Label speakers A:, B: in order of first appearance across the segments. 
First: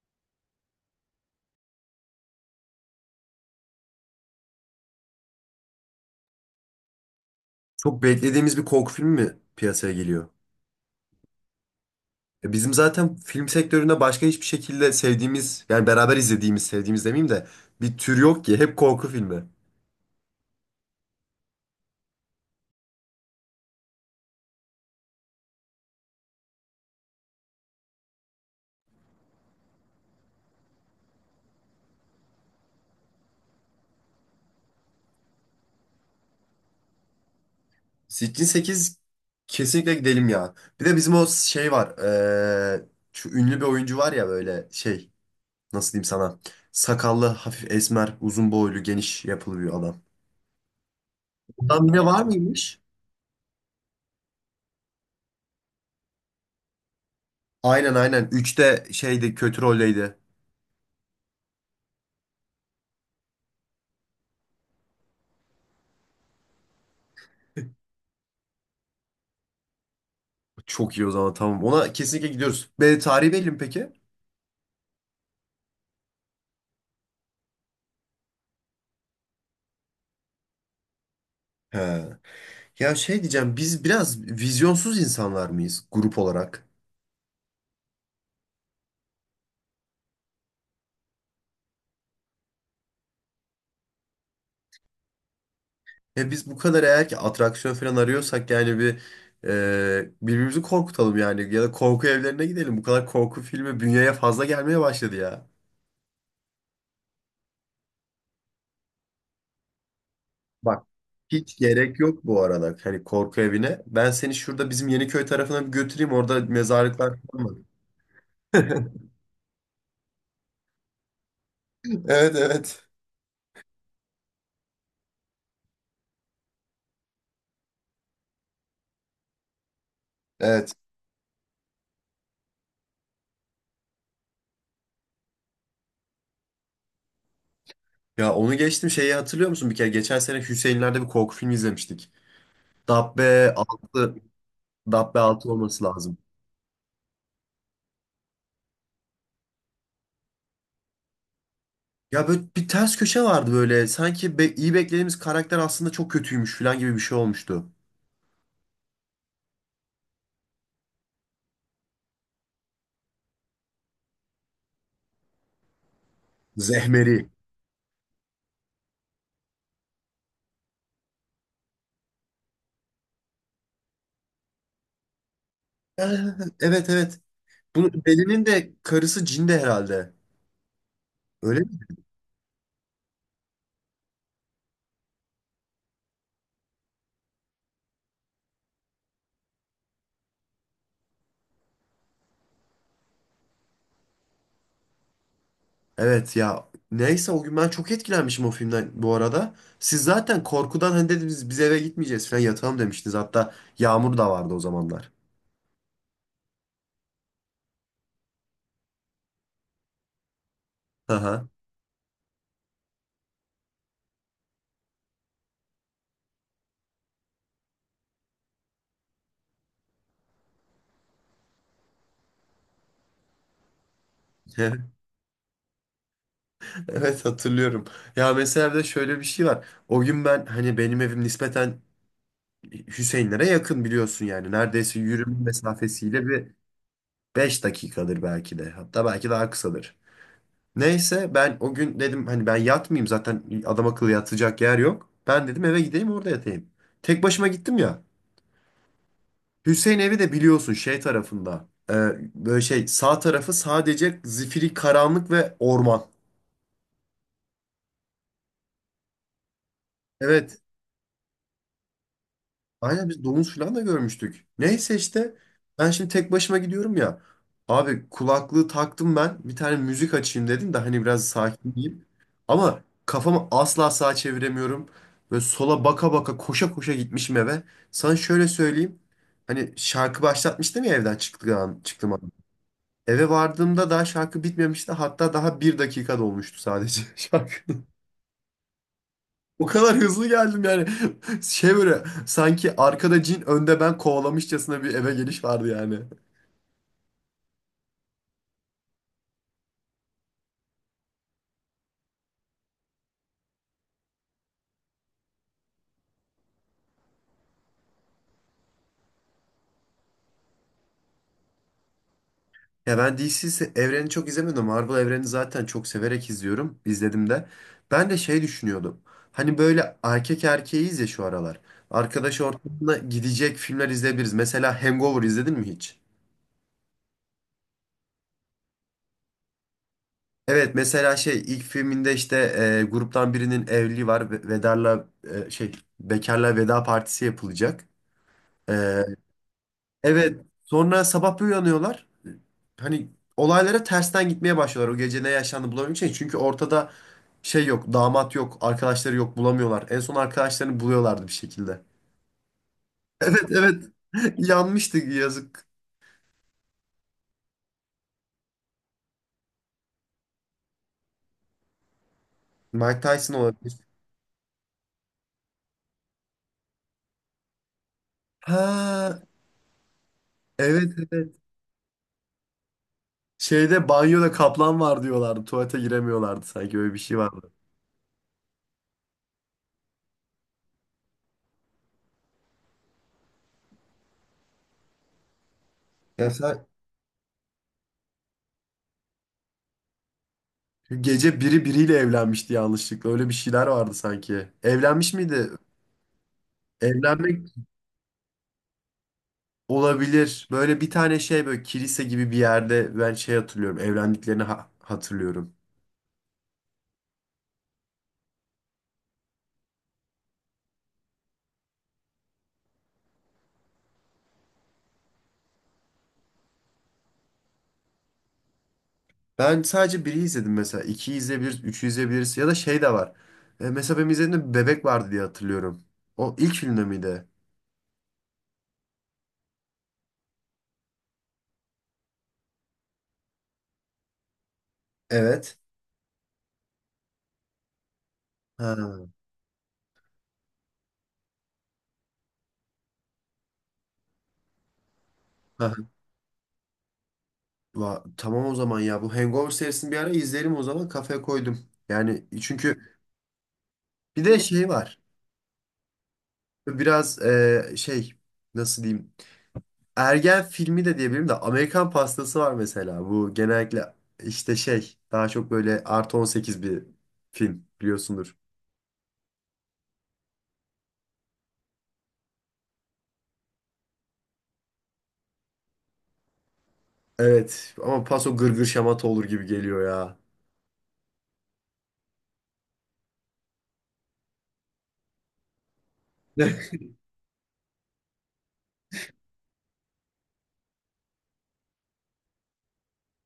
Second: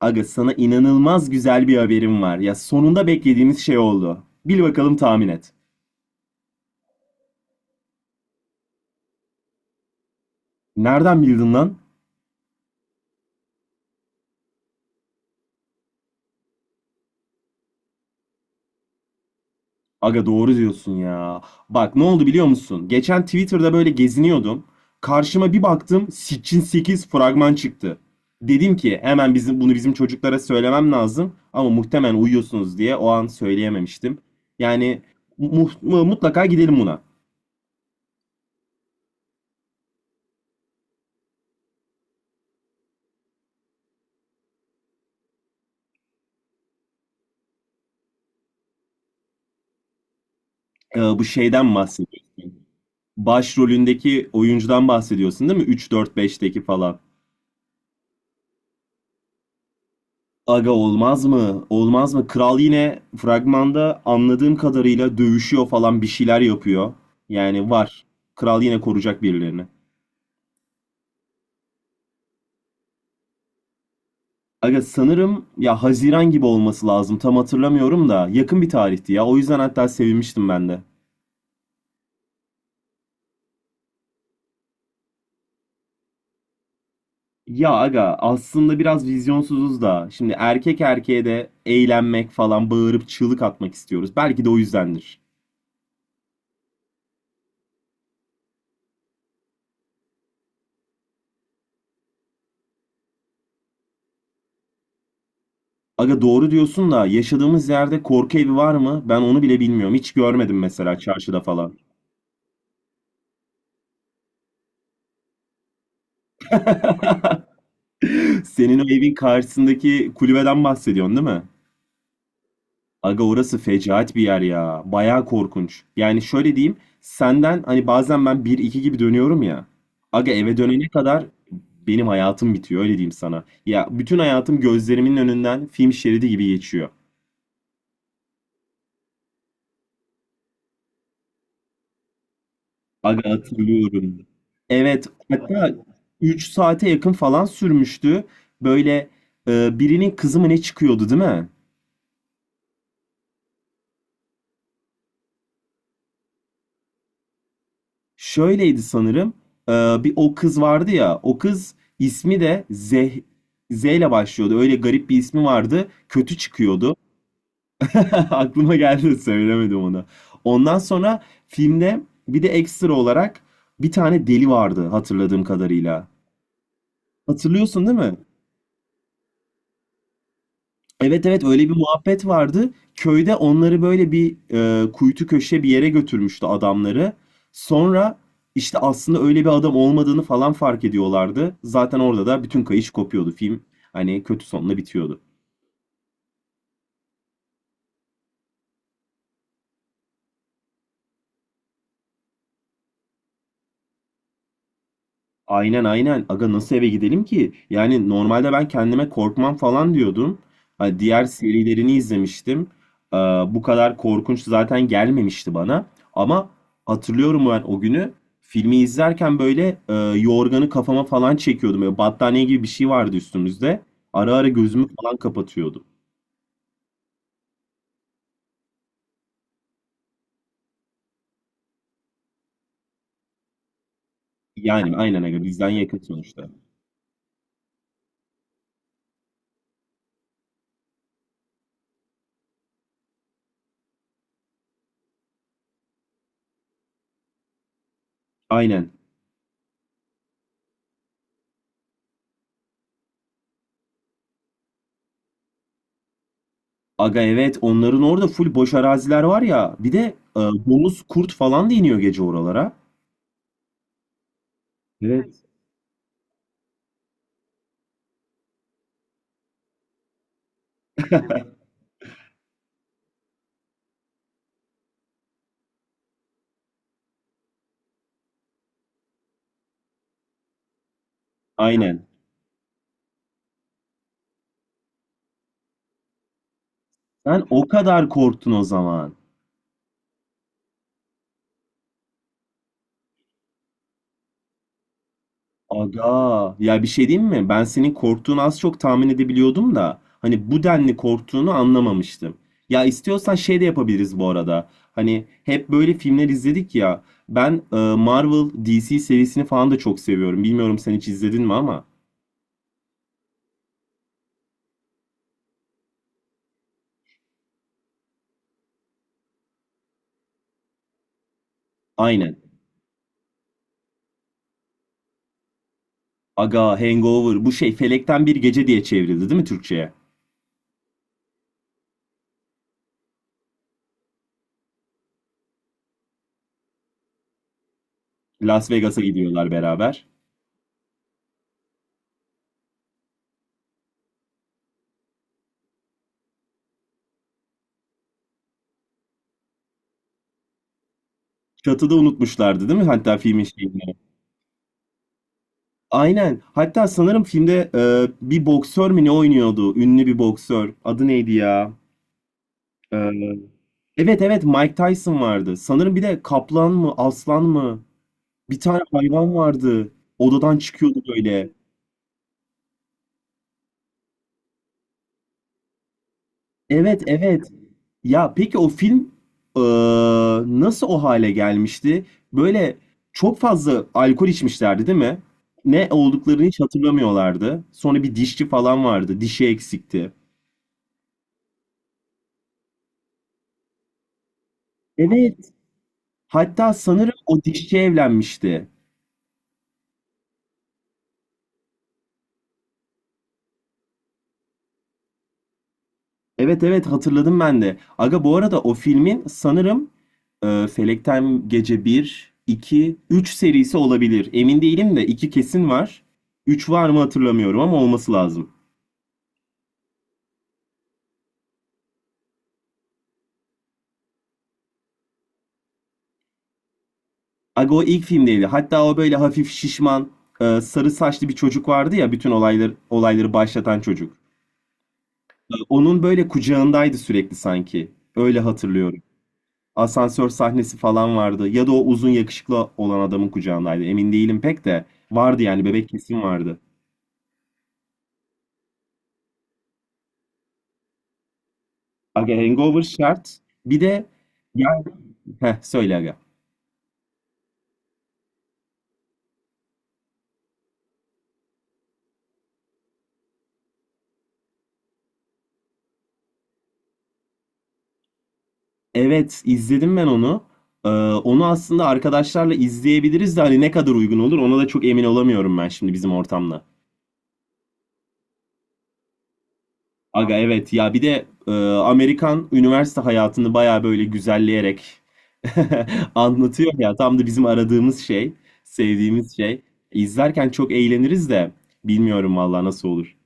A: Aga sana inanılmaz güzel bir haberim var. Ya sonunda beklediğimiz şey oldu. Bil bakalım tahmin et.
B: Çok beklediğimiz bir korku filmi mi piyasaya geliyor?
A: Nereden bildin lan?
B: E bizim zaten film sektöründe başka hiçbir şekilde sevdiğimiz, yani beraber izlediğimiz, sevdiğimiz demeyeyim de bir tür yok ki. Hep korku filmi.
A: Aga doğru diyorsun ya. Bak ne oldu biliyor musun? Geçen Twitter'da böyle geziniyordum. Karşıma bir baktım Sitchin 8 fragman çıktı. Dedim ki hemen bizim bunu bizim çocuklara söylemem lazım ama muhtemelen uyuyorsunuz diye o an söyleyememiştim. Yani mutlaka gidelim buna.
B: Sitchin 8 kesinlikle gidelim ya. Bir de bizim o şey var. e, Şu ünlü bir oyuncu var ya böyle şey, nasıl diyeyim sana? Sakallı, hafif esmer, uzun boylu, geniş yapılı bir adam.
A: Bu şeyden
B: Adam yine var
A: bahsediyorum.
B: mıymış?
A: Başrolündeki oyuncudan bahsediyorsun değil mi? Üç dört beşteki falan.
B: Aynen, aynen. Üçte şeydi, kötü roldeydi.
A: Aga olmaz mı? Olmaz mı? Kral yine fragmanda anladığım kadarıyla dövüşüyor falan bir şeyler yapıyor. Yani var. Kral yine koruyacak birilerini.
B: Çok iyi o zaman, tamam. Ona kesinlikle gidiyoruz. Be, tarihi belli mi peki?
A: Aga sanırım ya Haziran gibi olması lazım. Tam hatırlamıyorum da yakın bir tarihti ya. O yüzden hatta sevinmiştim ben de.
B: He. Ya şey diyeceğim, biz biraz vizyonsuz insanlar mıyız grup olarak?
A: Ya aga aslında biraz vizyonsuzuz da. Şimdi erkek erkeğe de eğlenmek falan bağırıp çığlık atmak istiyoruz. Belki de o yüzdendir.
B: Ya biz bu kadar eğer ki atraksiyon falan arıyorsak yani bir birbirimizi korkutalım yani, ya da korku evlerine gidelim. Bu kadar korku filmi bünyeye fazla gelmeye başladı ya.
A: Aga doğru diyorsun da yaşadığımız yerde korku evi var mı? Ben onu bile bilmiyorum. Hiç görmedim
B: Bak,
A: mesela çarşıda
B: hiç
A: falan.
B: gerek yok bu arada hani korku evine. Ben seni şurada bizim Yeniköy tarafına bir götüreyim, orada mezarlıklar falan var.
A: Senin o evin karşısındaki kulübeden bahsediyorsun değil mi?
B: Evet, evet.
A: Aga orası fecaat bir yer ya. Bayağı korkunç. Yani şöyle diyeyim. Senden hani bazen ben bir iki gibi dönüyorum ya. Aga eve
B: Evet.
A: dönene kadar benim hayatım bitiyor, öyle diyeyim sana. Ya bütün hayatım gözlerimin önünden film şeridi gibi geçiyor.
B: Ya onu geçtim, şeyi hatırlıyor musun? Bir kere geçen sene Hüseyinler'de bir korku filmi izlemiştik.
A: Aga
B: Dabbe 6.
A: hatırlıyorum. Evet,
B: Dabbe altı
A: hatta
B: olması lazım.
A: 3 saate yakın falan sürmüştü. Böyle birinin kızı mı ne çıkıyordu değil mi?
B: Ya böyle bir ters köşe vardı böyle. Sanki iyi beklediğimiz karakter aslında çok kötüymüş falan gibi bir şey olmuştu.
A: Şöyleydi sanırım. E, bir o kız vardı ya. O kız ismi de Zeh, Z ile başlıyordu. Öyle garip bir ismi vardı. Kötü çıkıyordu.
B: Zehmeri.
A: Aklıma geldi, söylemedim onu. Ondan sonra filmde bir de ekstra olarak bir tane deli vardı, hatırladığım
B: Ee,
A: kadarıyla.
B: Evet, evet.
A: Hatırlıyorsun değil
B: Bunu
A: mi?
B: Deli'nin de karısı cin de herhalde.
A: Evet, evet,
B: Öyle
A: öyle
B: mi?
A: bir muhabbet vardı. Köyde onları böyle bir kuytu köşe bir yere götürmüştü adamları. Sonra işte aslında öyle bir adam olmadığını falan fark ediyorlardı. Zaten orada da bütün kayış kopuyordu. Film hani kötü sonla bitiyordu.
B: Evet ya. Neyse o gün ben çok etkilenmişim o filmden bu arada. Siz zaten korkudan hani dediniz biz eve gitmeyeceğiz falan, yatalım demiştiniz. Hatta Yağmur da vardı o zamanlar.
A: Aynen, aynen. Aga nasıl eve gidelim ki? Yani normalde ben kendime korkmam falan diyordum. Hani diğer
B: Aha.
A: serilerini izlemiştim. Ee, bu kadar korkunç zaten gelmemişti bana. Ama hatırlıyorum ben o günü filmi izlerken böyle yorganı kafama falan çekiyordum. Böyle battaniye gibi bir şey vardı üstümüzde. Ara ara gözümü falan kapatıyordum.
B: Evet, hatırlıyorum. Ya mesela bir de şöyle bir şey var. O gün ben hani benim evim nispeten Hüseyinlere yakın, biliyorsun yani.
A: Yani
B: Neredeyse
A: aynen
B: yürüme
A: aga, bizden yakın
B: mesafesiyle
A: sonuçta.
B: bir 5 dakikadır belki de. Hatta belki daha kısadır. Neyse ben o gün dedim hani ben yatmayayım, zaten adam akıllı yatacak yer yok. Ben dedim eve gideyim, orada yatayım. Tek başıma gittim ya.
A: Aynen.
B: Hüseyin evi de biliyorsun şey tarafında. Böyle şey, sağ tarafı sadece zifiri karanlık ve orman.
A: Aga evet, onların orada full boş araziler var ya. Bir de
B: Evet.
A: domuz kurt falan da iniyor gece oralara.
B: Aynen, biz domuz falan da görmüştük. Neyse işte
A: Evet,
B: ben şimdi tek başıma gidiyorum ya. Abi kulaklığı taktım ben. Bir tane müzik açayım dedim de hani biraz sakinleyeyim. Ama kafamı asla sağa çeviremiyorum. Böyle sola baka baka koşa koşa gitmişim eve. Sana şöyle söyleyeyim. Hani şarkı başlatmıştım ya evden
A: aynen.
B: çıktığım an. Eve vardığımda daha şarkı bitmemişti. Hatta daha bir dakika dolmuştu sadece
A: Sen
B: şarkı.
A: o kadar korktun o zaman.
B: O kadar hızlı geldim yani. Şey, böyle sanki arkada cin önde ben kovalamışçasına bir eve geliş vardı yani.
A: Aga, ya bir şey diyeyim mi? Ben senin korktuğunu az çok tahmin edebiliyordum da hani bu denli korktuğunu anlamamıştım. Ya istiyorsan şey de yapabiliriz bu arada. Hani hep böyle filmler izledik ya. Ben Marvel DC serisini falan da çok seviyorum. Bilmiyorum sen hiç izledin mi ama.
B: Ya ben DC evreni çok izlemedim. Marvel evreni zaten çok severek izliyorum. İzledim de. Ben de şey düşünüyordum. Hani böyle erkek erkeğiyiz ya şu aralar. Arkadaş
A: Aynen.
B: ortamına gidecek filmler izleyebiliriz. Mesela Hangover izledin mi hiç?
A: Aga, Hangover bu şey Felekten Bir Gece diye çevrildi değil mi Türkçe'ye?
B: Evet mesela şey ilk filminde işte gruptan birinin evliliği var. Vedarla şey, bekarla veda partisi yapılacak.
A: Las Vegas'a gidiyorlar beraber.
B: Evet. Sonra sabah bir uyanıyorlar. Hani olaylara tersten gitmeye başlıyorlar, o gece ne yaşandı bulabilmek için. Çünkü ortada şey yok. Damat yok. Arkadaşları yok. Bulamıyorlar. En son arkadaşlarını buluyorlardı bir şekilde.
A: Çatıda unutmuşlardı değil mi? Hatta
B: Evet,
A: filmin
B: evet.
A: şeyini.
B: Yanmıştı yazık.
A: Aynen. Hatta sanırım filmde bir boksör mü ne oynuyordu? Ünlü bir boksör. Adı neydi ya? E,
B: Mike Tyson olabilir.
A: evet evet Mike Tyson vardı. Sanırım bir de kaplan mı aslan mı? Bir tane
B: Ha,
A: hayvan vardı. Odadan
B: evet,
A: çıkıyordu
B: evet.
A: böyle.
B: Şeyde banyoda kaplan var diyorlardı. Tuvalete giremiyorlardı, sanki öyle bir
A: Evet,
B: şey
A: evet.
B: vardı.
A: Ya peki o film e, nasıl o hale gelmişti? Böyle çok fazla alkol içmişlerdi değil mi? Ne
B: Ya
A: olduklarını hiç
B: sen-
A: hatırlamıyorlardı. Sonra bir dişçi falan vardı. Dişi eksikti.
B: gece biri biriyle evlenmişti yanlışlıkla. Öyle bir şeyler vardı sanki. Evlenmiş
A: Evet.
B: miydi?
A: Hatta sanırım o
B: Evlenmek.
A: dişçi evlenmişti.
B: Olabilir. Böyle bir tane şey, böyle kilise gibi bir yerde ben şey hatırlıyorum. Evlendiklerini hatırlıyorum.
A: Evet, evet, hatırladım ben de. Aga bu arada o filmin sanırım Felekten Gece bir, 2, 3 serisi olabilir. Emin değilim de 2 kesin var. 3 var mı hatırlamıyorum ama olması lazım.
B: Ben sadece biri izledim mesela. İkiyi izleyebiliriz, üçü izleyebiliriz. Ya da şey de var. Mesela benim izlediğimde bir bebek vardı diye hatırlıyorum. O ilk filmde miydi?
A: Aga o ilk filmdeydi. Hatta o böyle hafif şişman, sarı saçlı bir çocuk vardı ya, bütün olayları başlatan çocuk.
B: Evet.
A: Onun böyle kucağındaydı sürekli sanki. Öyle hatırlıyorum.
B: Ha.
A: Asansör sahnesi falan vardı. Ya da o uzun yakışıklı olan adamın kucağındaydı. Emin değilim pek de. Vardı yani, bebek
B: Ha.
A: kesin vardı.
B: Tamam o zaman ya. Bu Hangover serisini bir ara izleyelim o zaman. Kafaya koydum. Yani
A: Aga
B: çünkü
A: Hangover şart. Bir de
B: bir de şey
A: ya
B: var.
A: söyle aga.
B: Biraz şey, nasıl diyeyim. Ergen filmi de diyebilirim de Amerikan Pastası var mesela. Bu genellikle işte şey daha çok böyle artı 18 bir film biliyorsundur.
A: Evet, izledim ben onu. Onu aslında arkadaşlarla izleyebiliriz de hani ne kadar uygun olur ona da çok emin olamıyorum ben şimdi bizim ortamda.
B: Evet ama paso gırgır şamata olur gibi geliyor ya.
A: Aga evet ya, bir de Amerikan üniversite hayatını baya böyle güzelleyerek anlatıyor ya, tam da bizim aradığımız şey, sevdiğimiz şey. İzlerken çok eğleniriz de bilmiyorum vallahi nasıl olur.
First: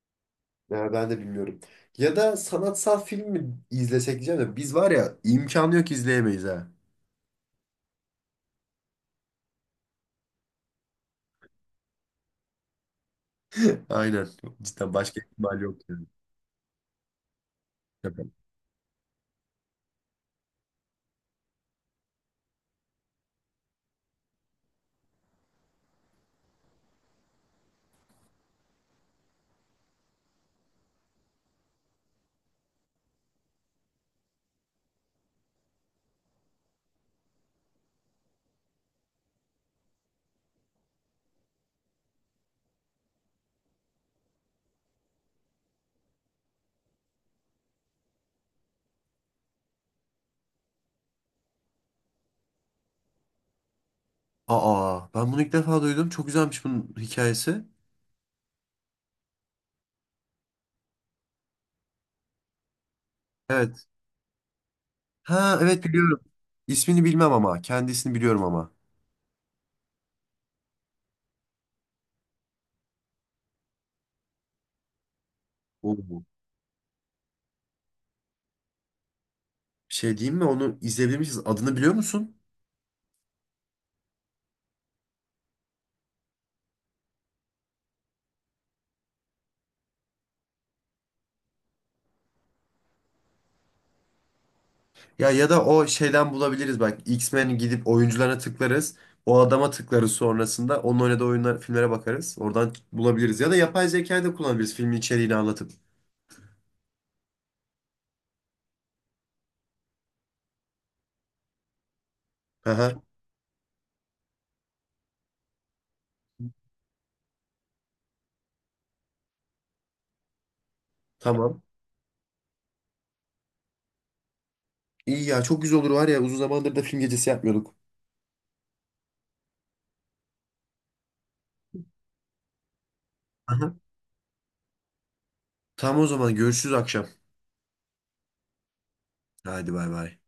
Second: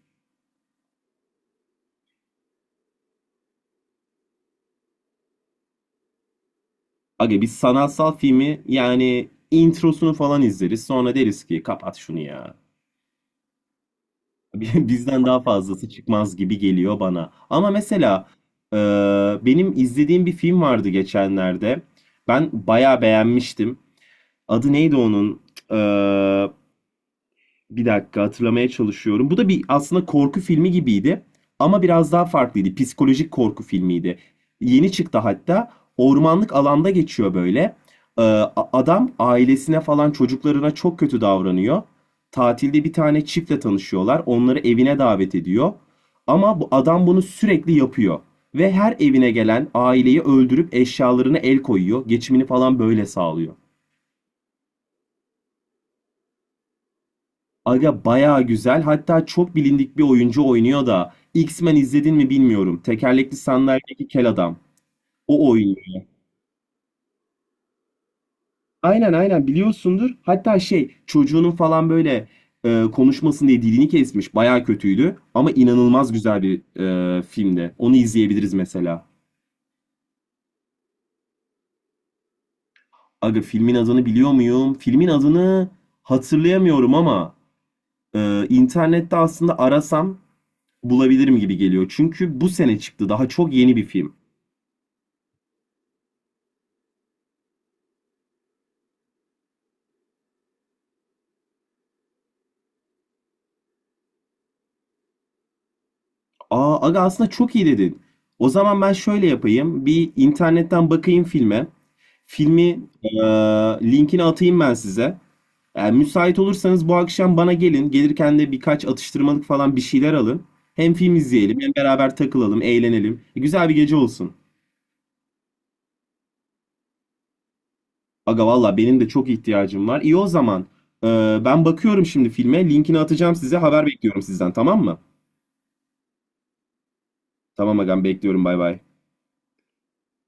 B: Ya ben de bilmiyorum. Ya da sanatsal film mi izlesek diyeceğim de biz, var ya, imkanı yok izleyemeyiz ha.
A: Aga biz sanatsal filmi yani introsunu falan izleriz, sonra deriz ki kapat şunu ya.
B: Aynen. Cidden başka
A: Bizden daha
B: ihtimal yok
A: fazlası
B: yani.
A: çıkmaz gibi geliyor bana. Ama
B: Şaka.
A: mesela e, benim izlediğim bir film vardı geçenlerde. Ben bayağı beğenmiştim. Adı neydi onun? Ee, bir dakika, hatırlamaya çalışıyorum. Bu da bir aslında korku filmi gibiydi. Ama biraz daha farklıydı. Psikolojik korku filmiydi. Yeni çıktı hatta. Ormanlık alanda geçiyor böyle. Adam ailesine falan çocuklarına çok kötü davranıyor. Tatilde bir tane çiftle tanışıyorlar. Onları evine davet ediyor. Ama bu adam bunu sürekli yapıyor. Ve her evine gelen aileyi öldürüp eşyalarına el koyuyor. Geçimini falan böyle sağlıyor.
B: Aa, ben bunu ilk defa duydum. Çok güzelmiş bunun hikayesi.
A: Aga bayağı güzel. Hatta çok bilindik bir oyuncu oynuyor da. X-Men izledin mi bilmiyorum. Tekerlekli
B: Evet.
A: sandalyedeki kel adam. O
B: Ha, evet
A: oynuyor.
B: biliyorum. İsmini bilmem ama kendisini biliyorum ama.
A: Aynen, aynen biliyorsundur. Hatta şey çocuğunun falan böyle konuşmasın diye dilini kesmiş. Bayağı kötüydü. Ama inanılmaz
B: Oo.
A: güzel bir filmdi. Onu izleyebiliriz mesela.
B: Şey diyeyim mi, onu izleyebilmişiz. Adını biliyor musun?
A: Aga filmin adını biliyor muyum? Filmin adını hatırlayamıyorum ama internette aslında arasam bulabilirim gibi geliyor. Çünkü bu sene çıktı. Daha çok yeni bir film.
B: Ya, ya da o şeyden bulabiliriz bak. X-Men gidip oyuncularına tıklarız. O adama tıklarız sonrasında. Onun oynadığı oyunlar, filmlere bakarız. Oradan bulabiliriz. Ya da yapay zekayı da kullanabiliriz filmin içeriğini anlatıp.
A: Aa, aga aslında çok iyi dedin. O zaman ben şöyle yapayım. Bir internetten bakayım filme. Filmi
B: Aha,
A: eee, linkini atayım ben size. Yani müsait olursanız bu akşam bana gelin. Gelirken de birkaç atıştırmalık falan bir şeyler alın. Hem film izleyelim
B: tamam.
A: hem beraber takılalım, eğlenelim. Güzel bir gece olsun.
B: İyi ya, çok güzel olur var ya, uzun zamandır da film gecesi yapmıyorduk.
A: Aga valla benim de çok ihtiyacım var. İyi o zaman. Ben bakıyorum şimdi filme. Linkini atacağım size.
B: Aha.
A: Haber bekliyorum sizden, tamam mı?
B: Tamam o zaman, görüşürüz akşam.
A: Tamam agam, bekliyorum, bay bay.
B: Hadi, bay bay.